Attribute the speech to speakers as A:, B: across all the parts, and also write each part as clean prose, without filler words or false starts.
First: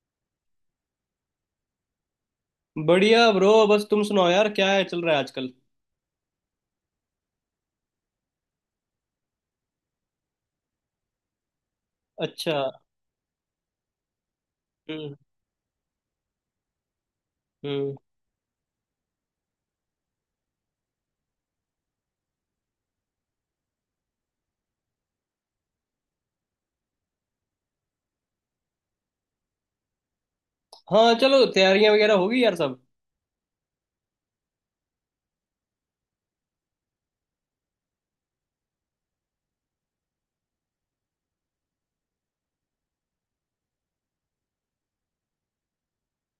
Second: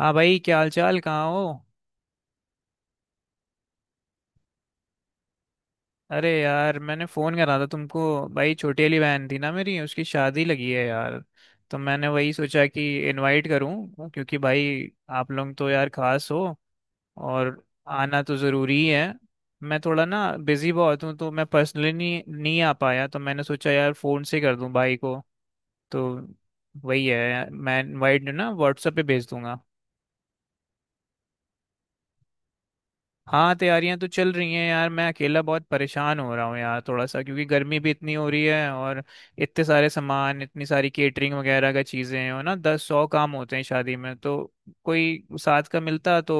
A: हाँ भाई, क्या हाल चाल, कहाँ हो?
B: बढ़िया ब्रो। बस तुम सुनाओ यार, क्या है, चल रहा है आजकल?
A: अरे यार, मैंने फ़ोन करा था तुमको। भाई, छोटी वाली बहन थी ना मेरी, उसकी शादी लगी है यार। तो मैंने वही
B: अच्छा।
A: सोचा कि इनवाइट करूँ, क्योंकि भाई
B: हम्म।
A: आप लोग तो यार खास हो। और
B: हम्म।
A: आना तो ज़रूरी है। मैं थोड़ा ना बिज़ी बहुत हूँ, तो मैं पर्सनली नहीं नहीं आ पाया, तो मैंने सोचा यार फ़ोन से कर दूँ भाई को। तो वही है, मैं इनवाइट ना व्हाट्सएप पे भेज दूंगा।
B: हाँ चलो, तैयारियां वगैरह होगी यार सब।
A: हाँ, तैयारियां तो चल रही हैं यार। मैं अकेला बहुत परेशान हो रहा हूँ यार, थोड़ा सा, क्योंकि गर्मी भी इतनी हो रही है और इतने सारे सामान, इतनी सारी केटरिंग वगैरह का चीज़ें हैं, और ना दस सौ काम होते हैं शादी में। तो कोई साथ का मिलता तो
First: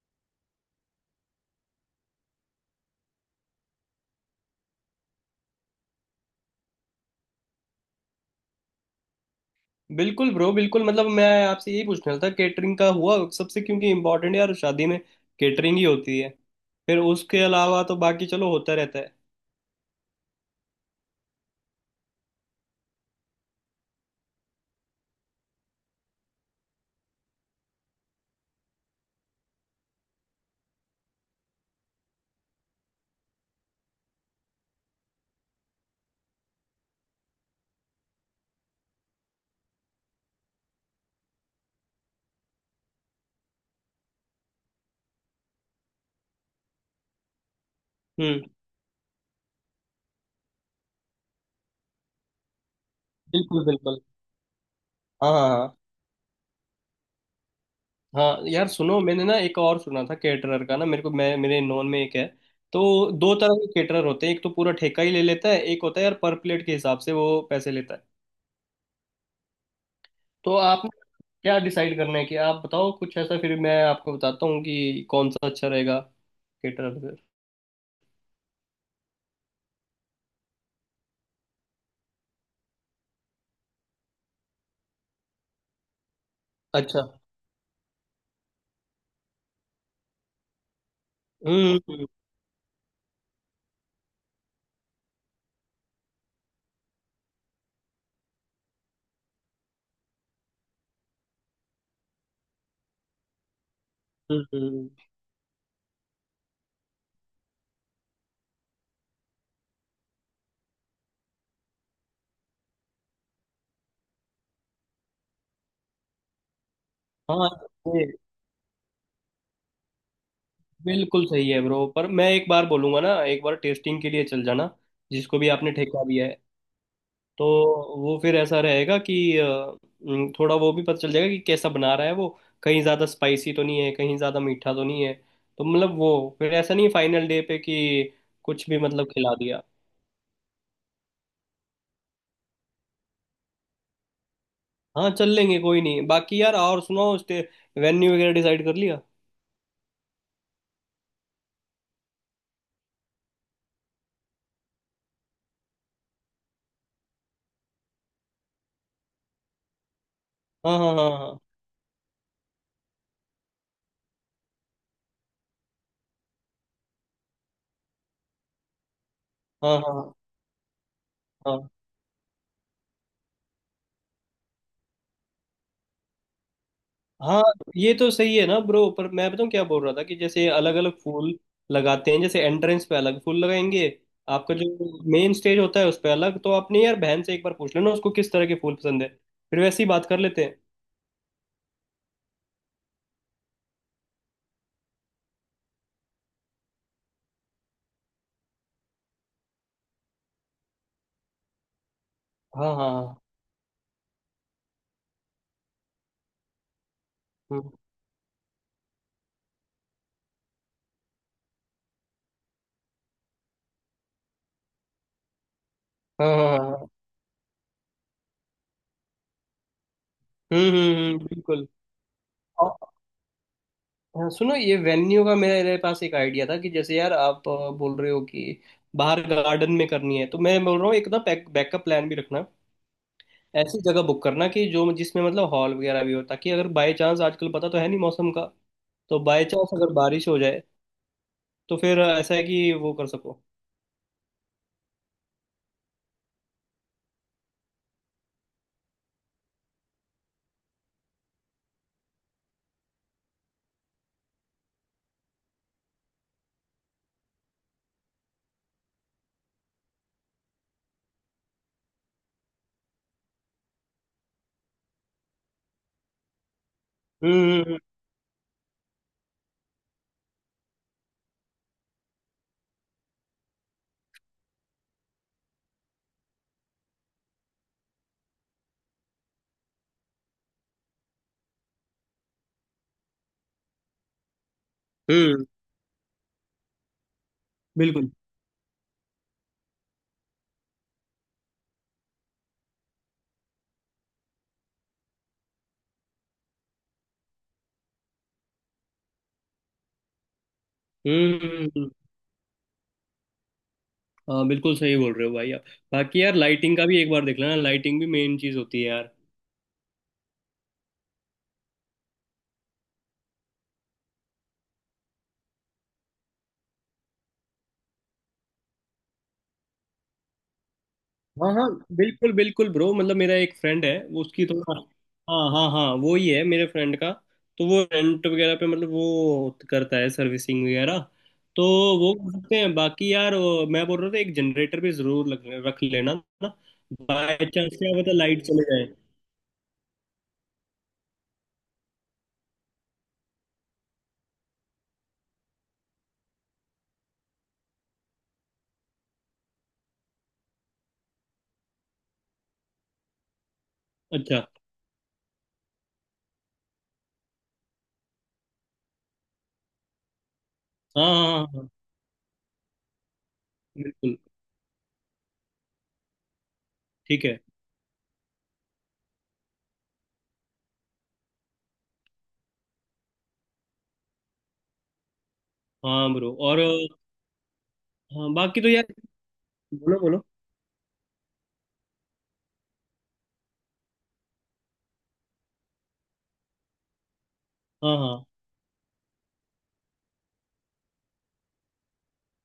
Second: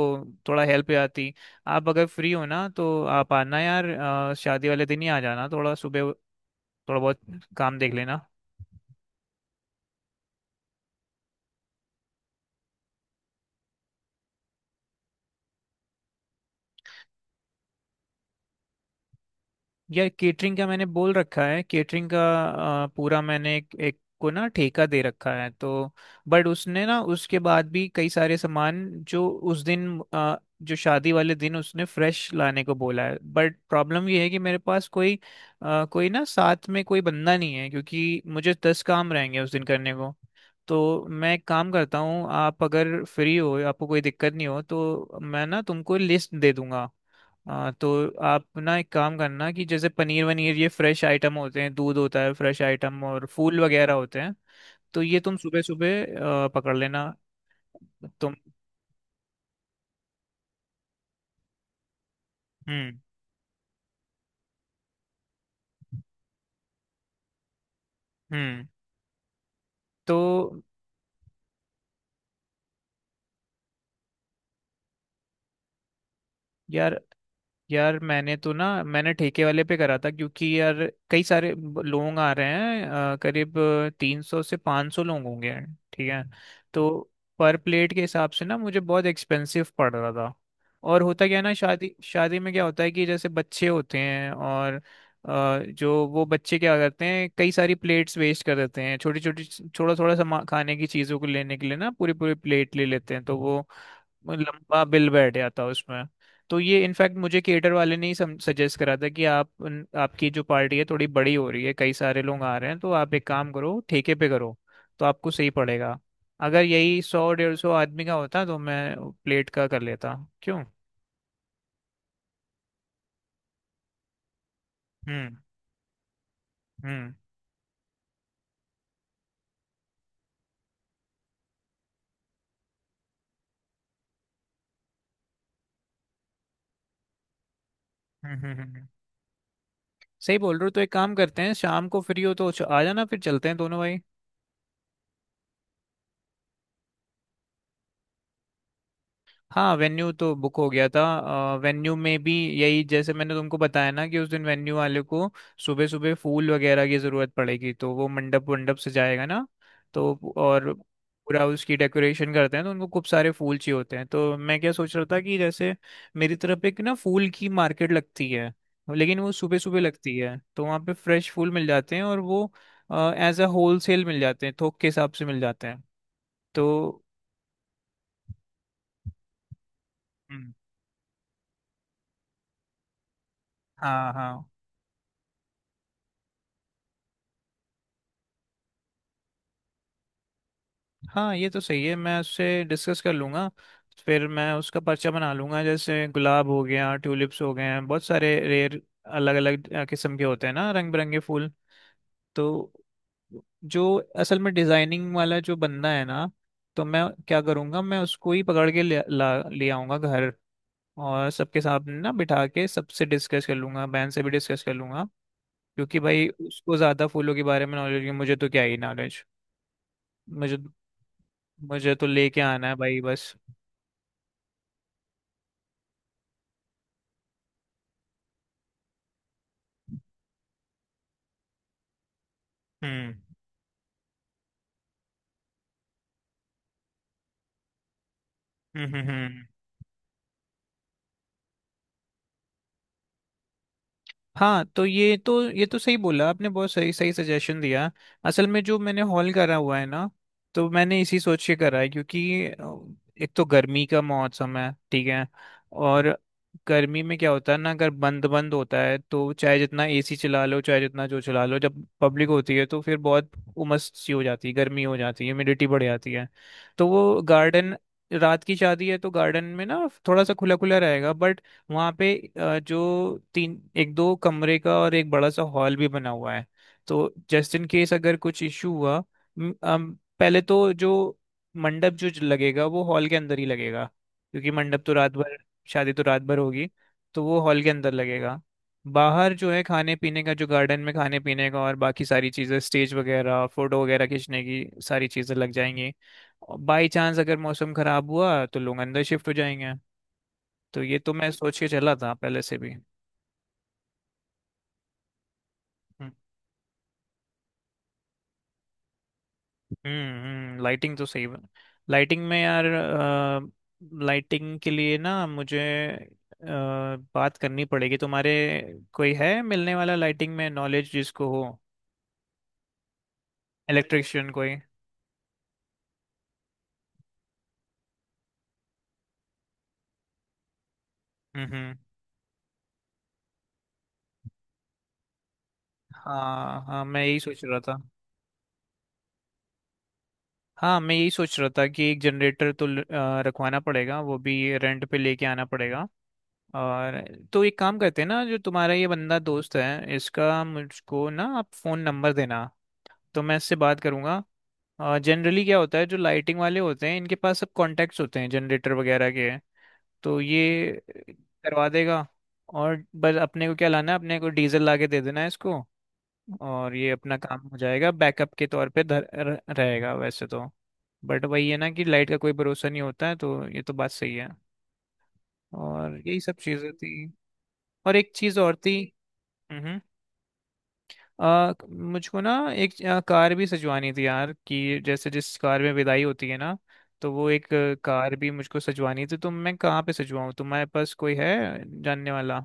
A: थोड़ा हेल्प आती। आप अगर फ्री हो ना, तो आप आना यार। शादी वाले दिन ही आ जाना थोड़ा सुबह, थोड़ा बहुत काम देख लेना।
B: बिल्कुल ब्रो बिल्कुल, मतलब मैं आपसे यही पूछना था केटरिंग का हुआ सबसे, क्योंकि इम्पोर्टेंट यार शादी में केटरिंग ही होती है। फिर उसके अलावा तो बाकी चलो होता रहता है।
A: यार केटरिंग का मैंने बोल रखा है, केटरिंग का। पूरा मैंने एक को ना ठेका दे रखा है। तो बट उसने ना, उसके बाद भी कई सारे सामान, जो उस जो शादी वाले दिन उसने फ्रेश लाने को बोला है। बट प्रॉब्लम ये है कि मेरे पास कोई ना साथ में कोई बंदा नहीं है, क्योंकि मुझे दस काम रहेंगे उस दिन करने को। तो मैं एक काम करता हूँ, आप अगर फ्री हो, आपको कोई दिक्कत नहीं हो, तो मैं ना तुमको लिस्ट दे दूंगा। हाँ तो
B: हम्म।
A: आप ना एक काम करना, कि जैसे पनीर वनीर, ये फ्रेश आइटम होते हैं, दूध होता है फ्रेश आइटम, और फूल
B: बिल्कुल
A: वगैरह
B: बिल्कुल।
A: होते हैं। तो ये
B: हाँ
A: तुम
B: हाँ
A: सुबह
B: हाँ।
A: सुबह पकड़ लेना। तुम।
B: हाँ यार सुनो, मैंने ना एक और सुना था केटरर का ना मेरे को, मैं मेरे नॉन में एक है।
A: हम्म।
B: तो दो तरह के केटरर होते हैं, एक तो पूरा ठेका ही ले लेता है, एक होता है यार पर प्लेट के हिसाब से वो पैसे लेता है।
A: हम्म। तो
B: तो आप क्या डिसाइड करना है कि आप बताओ कुछ ऐसा, फिर मैं आपको बताता हूँ कि कौन सा अच्छा रहेगा केटर
A: यार,
B: फिर।
A: यार मैंने तो ना मैंने ठेके वाले पे करा था, क्योंकि यार कई सारे लोग आ रहे हैं। करीब तीन सौ से पाँच सौ लोग होंगे। ठीक है
B: अच्छा।
A: तो पर प्लेट के हिसाब से ना मुझे बहुत एक्सपेंसिव पड़ रहा था। और होता क्या है ना,
B: हम्म
A: शादी
B: हम्म
A: शादी में क्या होता है कि जैसे बच्चे होते हैं, और जो वो बच्चे क्या करते हैं, कई सारी प्लेट्स वेस्ट कर देते हैं छोटी छोटी। थोड़ा थोड़ा सामान खाने की चीज़ों को लेने के लिए ना पूरी पूरी प्लेट ले लेते हैं, तो वो लंबा
B: हम्म,
A: बिल बैठ जाता है उसमें। तो ये इनफैक्ट मुझे केटर वाले ने ही सजेस्ट करा था, कि आप आपकी जो पार्टी है थोड़ी बड़ी हो रही है, कई सारे लोग आ रहे हैं, तो आप एक काम करो ठेके पे करो, तो आपको सही पड़ेगा। अगर यही सौ
B: हाँ
A: डेढ़ सौ आदमी
B: ये
A: का होता तो मैं प्लेट का कर लेता। क्यों।
B: बिल्कुल सही है ब्रो, पर मैं एक बार बोलूंगा ना, एक बार टेस्टिंग के लिए चल जाना
A: हम्म।
B: जिसको भी आपने ठेका दिया है।
A: हम्म।
B: तो वो फिर ऐसा रहेगा कि थोड़ा वो भी पता चल जाएगा कि कैसा बना रहा है वो, कहीं ज़्यादा स्पाइसी तो नहीं है, कहीं ज़्यादा मीठा तो नहीं है। तो मतलब वो फिर ऐसा नहीं फाइनल डे पे कि
A: हम्म। हम्म।
B: कुछ भी मतलब खिला दिया।
A: सही बोल रहे हो। तो एक काम करते हैं, शाम को फ्री हो तो आ जाना, फिर चलते हैं दोनों भाई।
B: हाँ चल लेंगे, कोई नहीं। बाकी यार और सुनाओ, स्टे वेन्यू वगैरह डिसाइड कर लिया?
A: हाँ वेन्यू तो बुक हो गया था। वेन्यू में भी यही, जैसे मैंने तुमको बताया ना कि उस दिन वेन्यू वाले को सुबह सुबह फूल वगैरह की ज़रूरत पड़ेगी, तो वो मंडप वंडप से जाएगा ना। तो और
B: हाँ हाँ हाँ।
A: पूरा उसकी डेकोरेशन करते हैं, तो उनको खूब सारे फूल चाहिए होते हैं। तो मैं क्या सोच रहा था कि जैसे मेरी तरफ एक ना फूल की मार्केट लगती है, लेकिन वो सुबह
B: हाँ
A: सुबह
B: हाँ हाँ
A: लगती है, तो वहाँ पे फ्रेश फूल मिल
B: हाँ
A: जाते हैं, और वो एज अ होल सेल मिल जाते हैं, थोक के हिसाब से मिल जाते हैं। तो
B: हाँ। ये तो सही है ना ब्रो, पर मैं बताऊँ क्या बोल रहा था कि जैसे
A: हम्म,
B: अलग अलग फूल लगाते हैं, जैसे एंट्रेंस पे अलग फूल लगाएंगे,
A: हाँ हाँ
B: आपका जो मेन स्टेज होता है उस पे अलग। तो आपने यार बहन से एक बार पूछ लेना उसको किस तरह के फूल पसंद है, फिर वैसे ही बात कर लेते हैं।
A: हाँ, ये तो सही है, मैं उससे डिस्कस कर लूंगा। फिर मैं उसका पर्चा बना लूंगा, जैसे गुलाब हो गया, ट्यूलिप्स हो गए हैं, बहुत सारे रेयर अलग अलग किस्म के होते हैं ना रंग बिरंगे फूल। तो
B: हाँ हाँ हाँ।
A: जो असल में डिजाइनिंग वाला जो बंदा है ना, तो मैं क्या
B: हम्म।
A: करूंगा, मैं उसको ही पकड़ के ला ले आऊंगा घर। और सबके सामने ना बिठा के सबसे डिस्कस कर लूंगा, बहन से भी डिस्कस कर लूंगा, क्योंकि भाई
B: हाँ हाँ हाँ
A: उसको
B: हाँ।
A: ज्यादा फूलों के बारे में नॉलेज है, मुझे तो क्या ही नॉलेज। मुझे,
B: हम्म, बिल्कुल।
A: मुझे तो लेके आना है भाई बस।
B: हाँ सुनो, ये वेन्यू का मेरे पास एक आइडिया था कि जैसे यार आप बोल रहे हो कि बाहर गार्डन में करनी है, तो मैं बोल रहा हूँ एक ना बैकअप प्लान भी रखना।
A: हम्म।
B: ऐसी जगह बुक करना कि जो जिसमें मतलब हॉल वगैरह भी हो, ताकि अगर बाय चांस, आजकल पता तो है नहीं मौसम का,
A: हम्म। हम्म।
B: तो बाय
A: हम्म।
B: चांस अगर बारिश हो जाए तो फिर ऐसा है कि वो कर सको।
A: हाँ तो ये तो सही बोला आपने, बहुत सही सही सजेशन दिया। असल में जो मैंने हॉल करा हुआ है ना, तो मैंने इसी सोच के करा है, क्योंकि एक तो गर्मी का मौसम है, ठीक है। और गर्मी में क्या होता है ना, अगर बंद बंद होता है तो चाहे जितना एसी चला लो, चाहे जितना जो चला लो, जब पब्लिक होती है तो फिर बहुत उमस सी हो जाती है, गर्मी हो जाती है, ह्यूमिडिटी बढ़ जाती है। तो वो
B: हम्म
A: गार्डन,
B: हम्म
A: रात की शादी है तो गार्डन में ना थोड़ा सा खुला खुला रहेगा। बट वहाँ पे जो तीन एक दो कमरे का और एक बड़ा सा हॉल भी बना हुआ है, तो जस्ट इन केस अगर कुछ इशू हुआ, म- अम, पहले तो जो मंडप जो लगेगा वो हॉल के अंदर ही लगेगा, क्योंकि मंडप तो रात भर,
B: हम्म,
A: शादी तो रात भर होगी, तो वो हॉल के अंदर
B: बिल्कुल।
A: लगेगा। बाहर जो है खाने पीने का, जो गार्डन में खाने पीने का और बाकी सारी चीज़ें स्टेज वगैरह, फोटो वगैरह खींचने की सारी चीज़ें लग जाएंगी। बाई चांस अगर मौसम खराब हुआ तो लोग अंदर शिफ्ट हो जाएंगे। तो ये तो मैं
B: हम्म
A: सोच के
B: हम्म, हम्म।
A: चला था पहले से भी।
B: हाँ बिल्कुल सही बोल रहे हो भाई आप।
A: हम्म।
B: बाकी यार लाइटिंग का भी एक बार देख लेना, लाइटिंग भी मेन चीज़ होती है यार।
A: हम्म। लाइटिंग तो सही बना। लाइटिंग में यार, लाइटिंग के लिए ना मुझे अ, बात करनी पड़ेगी तुम्हारे, कोई है मिलने वाला लाइटिंग में नॉलेज जिसको हो,
B: हाँ हाँ बिल्कुल बिल्कुल ब्रो, मतलब मेरा एक फ्रेंड है वो
A: इलेक्ट्रिशियन
B: उसकी
A: कोई।
B: थोड़ा। हाँ हाँ हाँ वो ही है मेरे फ्रेंड का। तो वो रेंट वगैरह पे मतलब वो करता है सर्विसिंग वगैरह।
A: हम्म।
B: तो
A: हम्म।
B: वो कर सकते हैं। बाकी यार, मैं बोल रहा था एक जनरेटर भी जरूर रख लेना ना।
A: हाँ हाँ, मैं यही
B: बाय
A: सोच रहा था।
B: चांस क्या पता लाइट चले जाए।
A: हाँ मैं यही सोच रहा था कि एक जनरेटर तो रखवाना पड़ेगा, वो भी रेंट पे लेके आना पड़ेगा। और तो एक काम करते हैं ना, जो तुम्हारा ये बंदा दोस्त है, इसका मुझको ना आप फ़ोन नंबर देना, तो मैं इससे बात करूंगा।
B: अच्छा।
A: जनरली क्या होता है, जो लाइटिंग वाले होते हैं इनके पास सब कॉन्टैक्ट्स होते हैं जनरेटर वगैरह के। तो ये
B: हाँ हाँ हाँ
A: करवा
B: हाँ,
A: देगा, और बस अपने को क्या लाना है,
B: बिल्कुल।
A: अपने को डीजल ला के दे देना है इसको। और ये अपना
B: ठीक है।
A: काम हो जाएगा, बैकअप के तौर पे रहेगा वैसे तो। बट वही है ना कि लाइट का कोई भरोसा नहीं होता है, तो ये तो बात सही है। और
B: हाँ
A: यही
B: ब्रो।
A: सब
B: और
A: चीज़ें थी। और एक
B: हाँ,
A: चीज़ और
B: बाकी तो
A: थी।
B: यार
A: हम्म।
B: बोलो बोलो।
A: मुझको ना एक कार भी सजवानी थी यार, कि जैसे जिस कार में विदाई होती है ना, तो वो एक
B: हाँ
A: कार
B: हाँ,
A: भी मुझको सजवानी थी। तो मैं कहाँ पे सजवाऊँ, तुम्हारे पास कोई है जानने वाला?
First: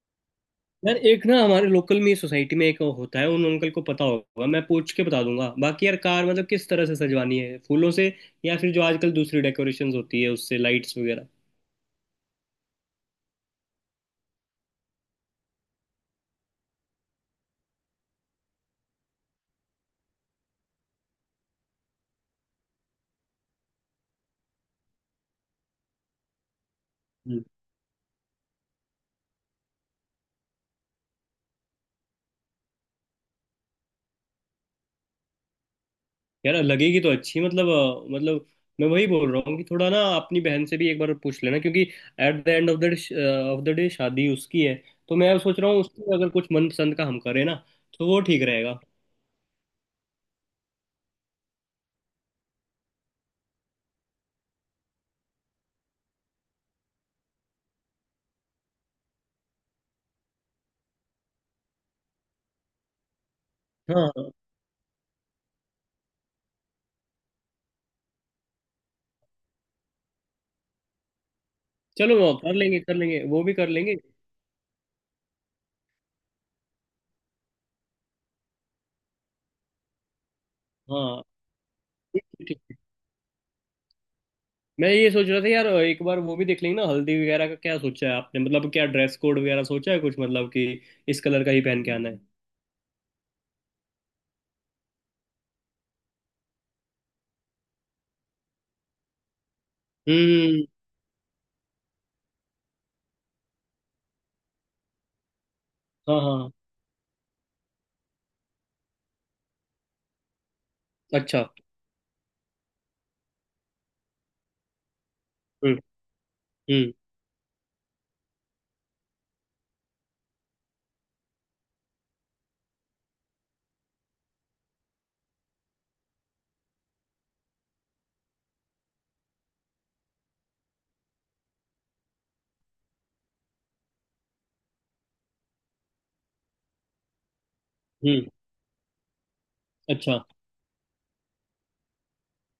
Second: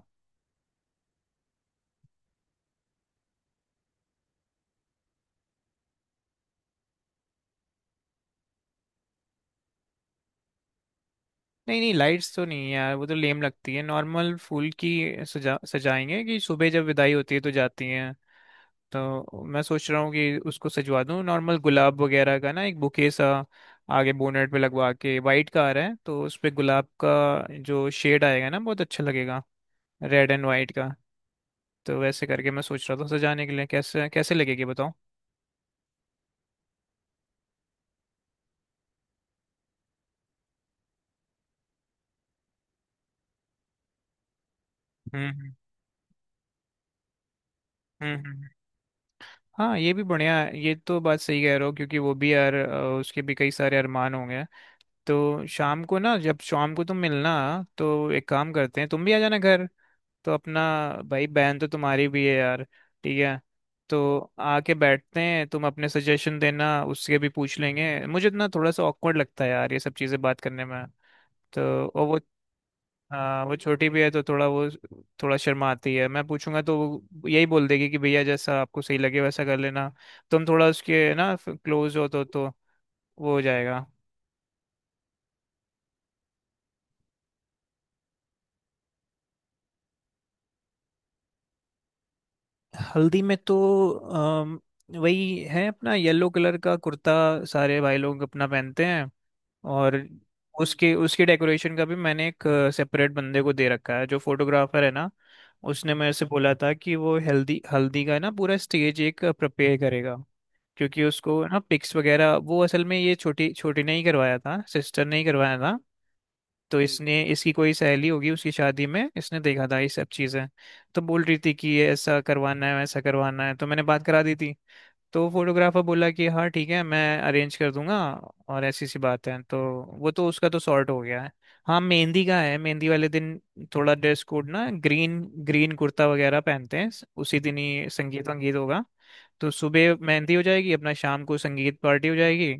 B: यार एक ना हमारे लोकल में सोसाइटी में एक होता है, उन अंकल को पता होगा, मैं पूछ के बता दूंगा। बाकी यार कार मतलब किस तरह से सजवानी है, फूलों से या फिर जो आजकल दूसरी डेकोरेशंस होती है उससे, लाइट्स वगैरह?
A: नहीं नहीं लाइट्स तो नहीं है यार, वो तो लेम लगती है। नॉर्मल फूल की सजा सजाएंगे, कि सुबह जब विदाई होती है तो जाती हैं। तो मैं सोच रहा हूँ कि उसको सजवा दूँ, नॉर्मल गुलाब वगैरह का ना एक बुके सा आगे बोनेट पे लगवा के। वाइट कार है तो उस पे गुलाब
B: हम्म।
A: का जो शेड आएगा ना बहुत अच्छा लगेगा, रेड एंड वाइट का। तो वैसे करके मैं सोच रहा था सजाने के लिए, कैसे कैसे लगेगी, बताओ।
B: यार लगेगी तो अच्छी, मतलब मतलब मैं वही बोल रहा हूँ कि थोड़ा ना अपनी बहन से भी एक बार पूछ लेना क्योंकि at the end of the day शादी उसकी है। तो
A: हम्म।
B: मैं
A: हम्म।
B: सोच रहा हूँ उसकी अगर कुछ मनपसंद का हम करें ना, तो
A: हम्म,
B: वो ठीक
A: हम्म।
B: रहेगा।
A: हाँ ये भी बढ़िया है, ये तो बात सही कह रहे हो, क्योंकि वो भी यार उसके भी कई सारे अरमान होंगे। तो शाम को ना, जब शाम को तुम मिलना, तो एक काम करते हैं, तुम भी आ जाना घर। तो अपना भाई बहन तो तुम्हारी भी है यार, ठीक है? तो
B: हाँ
A: आके बैठते हैं, तुम अपने सजेशन देना, उससे भी पूछ लेंगे। मुझे ना थोड़ा सा ऑकवर्ड लगता है यार ये सब चीज़ें बात करने में। तो और
B: चलो
A: वो,
B: वो कर लेंगे, कर लेंगे,
A: हाँ
B: वो भी
A: वो
B: कर
A: छोटी
B: लेंगे।
A: भी है, तो थोड़ा वो, थोड़ा शर्माती है। मैं पूछूंगा तो वो यही बोल देगी कि भैया जैसा आपको सही लगे वैसा कर लेना। तुम थोड़ा उसके
B: हाँ
A: ना क्लोज हो, तो
B: ठीक।
A: वो हो जाएगा।
B: मैं ये सोच रहा था यार, एक बार वो भी देख लेंगे ना हल्दी वगैरह का क्या सोचा है आपने, मतलब क्या ड्रेस कोड वगैरह सोचा है कुछ, मतलब कि इस कलर का ही पहन के आना है।
A: हल्दी में तो अम, वही है अपना, येलो कलर का कुर्ता सारे भाई लोग अपना पहनते हैं। और
B: हम्म।
A: उसके उसके डेकोरेशन का भी मैंने एक सेपरेट बंदे को दे रखा है, जो फोटोग्राफर है ना। उसने मेरे
B: हाँ
A: से
B: हाँ।
A: बोला था कि वो हल्दी हल्दी का ना पूरा स्टेज एक प्रिपेयर करेगा, क्योंकि
B: अच्छा।
A: उसको ना पिक्स वगैरह, वो असल में ये छोटी छोटी ने ही करवाया था, सिस्टर ने ही करवाया
B: हम्म।
A: था। तो
B: हम्म।
A: इसने, इसकी कोई सहेली होगी उसकी शादी में इसने देखा था ये सब चीज़ें। तो बोल रही थी कि ये ऐसा करवाना है वैसा करवाना है, तो मैंने बात करा दी थी। तो फोटोग्राफर बोला कि हाँ ठीक है, मैं अरेंज कर दूंगा। और ऐसी सी बात है, तो वो तो उसका तो सॉर्ट हो गया है। हाँ मेहंदी का है, मेहंदी वाले दिन थोड़ा ड्रेस कोड ना ग्रीन, ग्रीन कुर्ता वगैरह पहनते हैं। उसी दिन ही
B: हम्म।
A: संगीत वंगीत होगा। तो सुबह
B: अच्छा।
A: मेहंदी हो जाएगी, अपना शाम को संगीत पार्टी हो जाएगी।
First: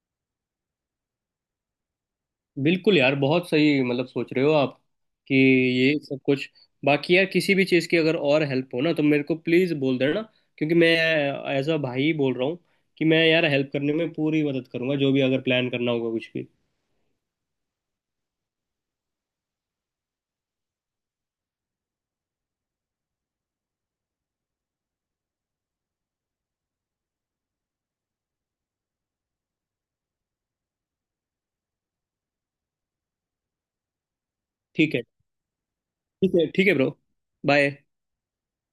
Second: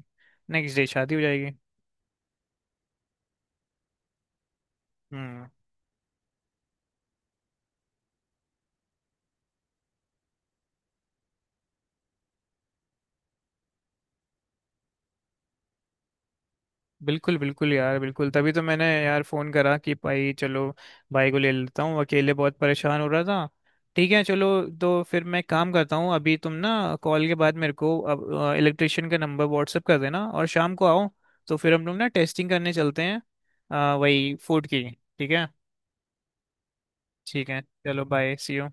A: नेक्स्ट डे शादी हो जाएगी।
B: बिल्कुल यार, बहुत सही मतलब सोच रहे हो आप कि
A: हम्म।
B: ये सब कुछ। बाकी यार किसी भी चीज़ की अगर और हेल्प हो ना, तो मेरे को प्लीज़ बोल देना, क्योंकि मैं एज अ भाई बोल रहा हूँ कि मैं यार हेल्प करने में पूरी मदद करूंगा, जो भी अगर प्लान करना होगा कुछ भी।
A: बिल्कुल बिल्कुल यार, बिल्कुल तभी तो मैंने यार फोन करा कि भाई चलो, भाई को ले लेता हूँ, अकेले बहुत परेशान हो रहा था। ठीक है चलो। तो फिर मैं काम करता हूँ, अभी तुम ना कॉल के बाद मेरे को अब इलेक्ट्रिशियन का नंबर व्हाट्सअप कर देना, और शाम को आओ, तो फिर हम लोग ना टेस्टिंग करने चलते हैं, वही फूड की।
B: ठीक है।
A: ठीक है।
B: ठीक है ठीक है ब्रो।
A: ठीक है
B: बाय।
A: चलो, बाय, सी यू।